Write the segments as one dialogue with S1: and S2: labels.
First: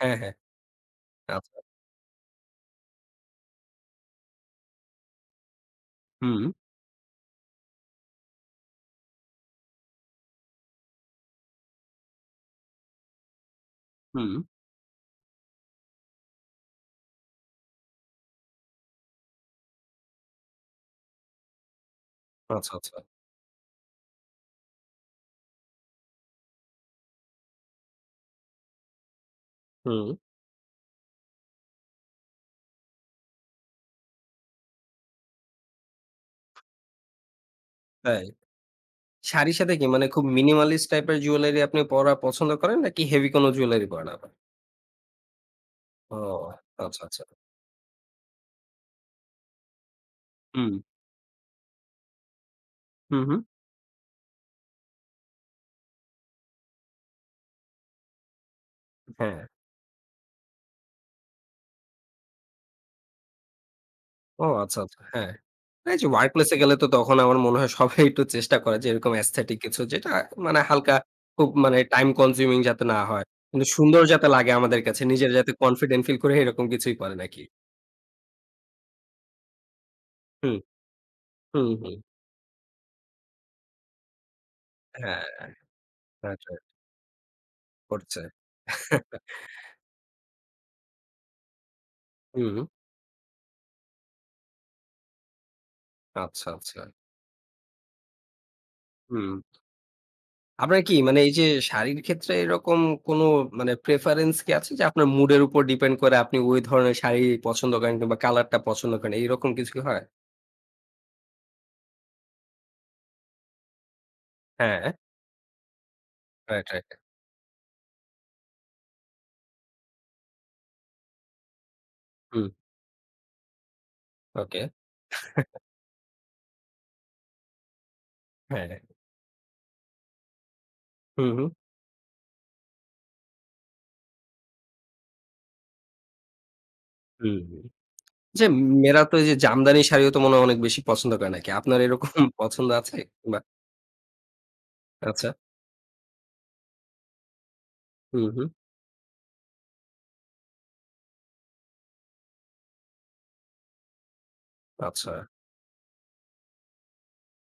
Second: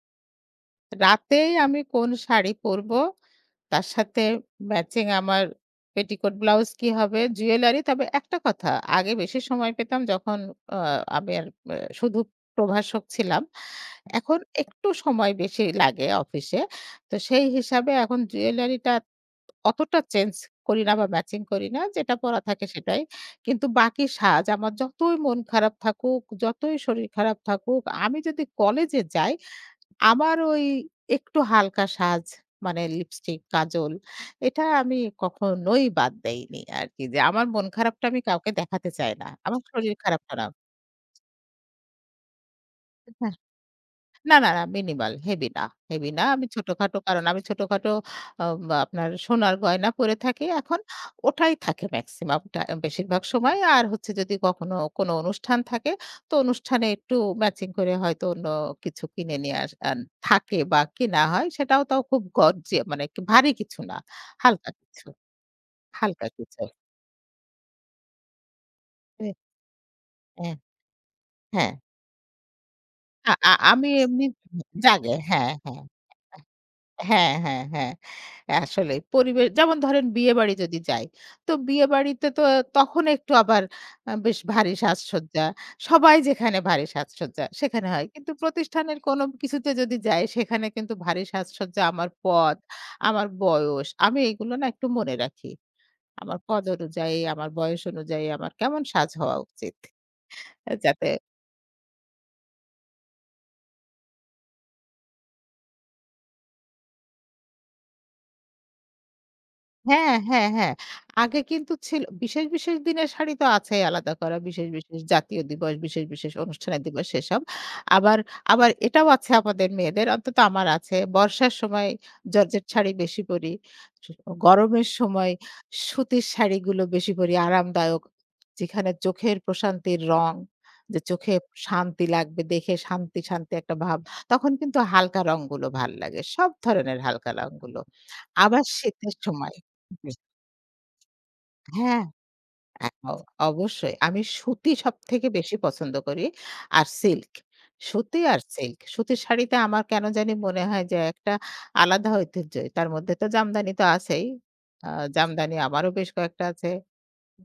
S1: হ্যাঁ, হ্যাঁ।
S2: রাতেই
S1: আচ্ছা।
S2: আমি কোন শাড়ি পড়ব, তার সাথে ম্যাচিং আমার পেটিকোট
S1: হুম।
S2: ব্লাউজ কি হবে? জুয়েলারি। তবে একটা কথা আগে বেশি সময় পেতাম যখন অ আমি আর আ শুধু প্রভাষক ছিলাম। এখন
S1: হুম।
S2: একটু সময় বেশি লাগে অফিসে। তো সেই হিসাবে এখন জুয়েলারি টা অতটা চেঞ্জ করি না বা, ম্যাচিং করি না। যেটা পড়া থাকে
S1: আচ্ছা,
S2: সেটাই।
S1: আচ্ছা।
S2: কিন্তু বাকি সাজ আমার যতই মন খারাপ থাকুক, যতই শরীর খারাপ থাকুক, আমি যদি কলেজে যাই
S1: হুম।
S2: আমার ওই একটু হালকা সাজ মানে লিপস্টিক, কাজল এটা আমি কখনোই বাদ দেইনি আরকি। যে আমার মন খারাপটা আমি
S1: তাই?
S2: কাউকে দেখাতে চাই না।
S1: শাড়ির
S2: আমার
S1: সাথে কি
S2: শরীর
S1: মানে
S2: খারাপ
S1: খুব
S2: টারাপ।
S1: মিনিমালিস্ট টাইপের জুয়েলারি আপনি পরা পছন্দ করেন, নাকি হেভি
S2: হ্যাঁ।
S1: কোনো জুয়েলারি পরাটা?
S2: না, না, না মিনিমাল হেভি না। হেভি
S1: ও
S2: না আমি ছোটখাটো
S1: আচ্ছা,
S2: কারণ
S1: আচ্ছা।
S2: আমি ছোটখাটো অ্যা আপনার সোনার গয়না পড়ে থাকি
S1: হুম।
S2: এখন ওটাই থাকে মেক্সিমামটা বেশিরভাগ
S1: হুম, হুম।
S2: সময়। আর হচ্ছে যদি কখনো কোনো অনুষ্ঠান থাকে তো অনুষ্ঠানে একটু ম্যাচিং করে হয়তো অন্য কিছু কিনে
S1: হ্যাঁ।
S2: নিয়ে আস আ থাকে বা, কিনা হয় সেটাও তো খুব গর্জি মানে ভারী কিছু না।
S1: ও
S2: হালকা
S1: আচ্ছা, আচ্ছা।
S2: কিছু,
S1: হ্যাঁ। এইযে
S2: হালকা
S1: ওয়ার্কপ্লেস এ
S2: কিছু।
S1: গেলে তো তখন আমার মনে হয় সবাই একটু চেষ্টা করে যে এরকম
S2: এ
S1: aesthetic কিছু যেটা,
S2: অ্যা
S1: মানে হালকা খুব
S2: হ্যাঁ।
S1: মানে টাইম কনজিউমিং যাতে না হয়।
S2: আ আ
S1: কিন্তু
S2: আমি
S1: সুন্দর
S2: এমনি
S1: যাতে লাগে আমাদের কাছে,
S2: জাগে
S1: নিজেরা
S2: হ্যাঁ,
S1: যাতে
S2: হ্যাঁ,
S1: কনফিডেন্ট ফিল করে এরকম কিছুই পরে
S2: হ্যাঁ,
S1: নাকি?
S2: হ্যাঁ, হ্যাঁ, হ্যাঁ। আসলে পরিবেশ যেমন ধরেন বিয়েবাড়ি
S1: হুম,
S2: যদি যাই তো
S1: হুম, হুম।
S2: বিয়েবাড়িতে তো তখন একটু আবার অ্যা বেশ ভারী
S1: হ্যাঁ
S2: সাজসজ্জা। সবাই
S1: আচ্ছা, আচ্ছা।
S2: যেখানে ভারী সাজসজ্জা সেখানে হয়।
S1: করছে।
S2: কিন্তু প্রতিষ্ঠানের কোনো কিছুতে যদি যাই সেখানে কিন্তু ভারী সাজসজ্জা আমার পদ,
S1: হুম।
S2: আমার বয়স। আমি এগুলো না একটু মনে রাখি। আমার
S1: আচ্ছা,
S2: পদ
S1: আচ্ছা।
S2: অনুযায়ী, আমার বয়স অনুযায়ী আমার কেমন সাজ
S1: হুম।
S2: হওয়া উচিত?
S1: আপনার কি
S2: যাতে
S1: মানে এইযে শাড়ির ক্ষেত্রে এরকম কোনো মানে প্রেফারেন্স কি আছে যে আপনার মুড এর উপর ডিপেন্ড করে আপনি ওই ধরনের শাড়ি পছন্দ করেন কিংবা কালার টা পছন্দ করেন। এরকম কিছু কি হয়?
S2: হ্যাঁ, হ্যাঁ, হ্যাঁ। আগে কিন্তু ছিল বিশেষ, বিশেষ দিনের শাড়ি তো আছেই আলাদা করা। বিশেষ,
S1: হ্যাঁ।
S2: বিশেষ জাতীয় দিবস বিশেষ, বিশেষ
S1: রাইট,
S2: অনুষ্ঠানের
S1: রাইট।
S2: দিবস এসব। আবার আবার এটাও আছে আমাদের মেয়েদের অন্তত আমার আছে। বর্ষার সময়
S1: হুম।
S2: জর্জেট শাড়ি বেশি পড়ি। স
S1: ওকে।
S2: গরমের সময় সুতির শাড়িগুলো বেশি করে আরামদায়ক।
S1: হ্যাঁ।
S2: যেখানে চোখের প্রশান্তির রং, যে
S1: হুম,
S2: চোখে
S1: হুম।
S2: শান্তি লাগবে দেখে শান্তি, শান্তি একটা ভাব তখন কিন্তু হালকা রংগুলো ভাল লাগে। সব ধরনের হালকা
S1: হুম, হুম।
S2: রংগুলো।
S1: যে
S2: আবার
S1: মেয়েরা
S2: শীতের
S1: তো এইযে
S2: সময়
S1: জামদানি শাড়িও
S2: [unintelligible]
S1: তো মনে হয় অনেক বেশি পছন্দ করে নাকি? আপনার
S2: হ্যাঁ।
S1: এরকম পছন্দ আছে
S2: [unintelligible]
S1: কিংবা
S2: অবশ্যই। আমি সুতি সবথেকে
S1: আচ্ছা।
S2: বেশি পছন্দ করি, আর সিল্ক। সুতি
S1: হুম,
S2: আর
S1: হুম।
S2: সিল্ক। সুতির শাড়িতে আমার কেনো জানি মনে হয় যে একটা আলাদা ঐতিহ্যই তার মধ্যে তো জামদানি তো আছেই। আ
S1: আচ্ছা।
S2: জামদানি আমারও বেশ কয়েকটা আছে।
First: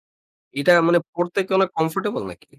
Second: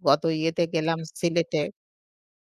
S2: গত ইয়েতে
S1: এটা মানে
S2: গেলাম
S1: পড়তে কি অনেক
S2: সিলেটে।
S1: কমফোর্টেবল নাকি?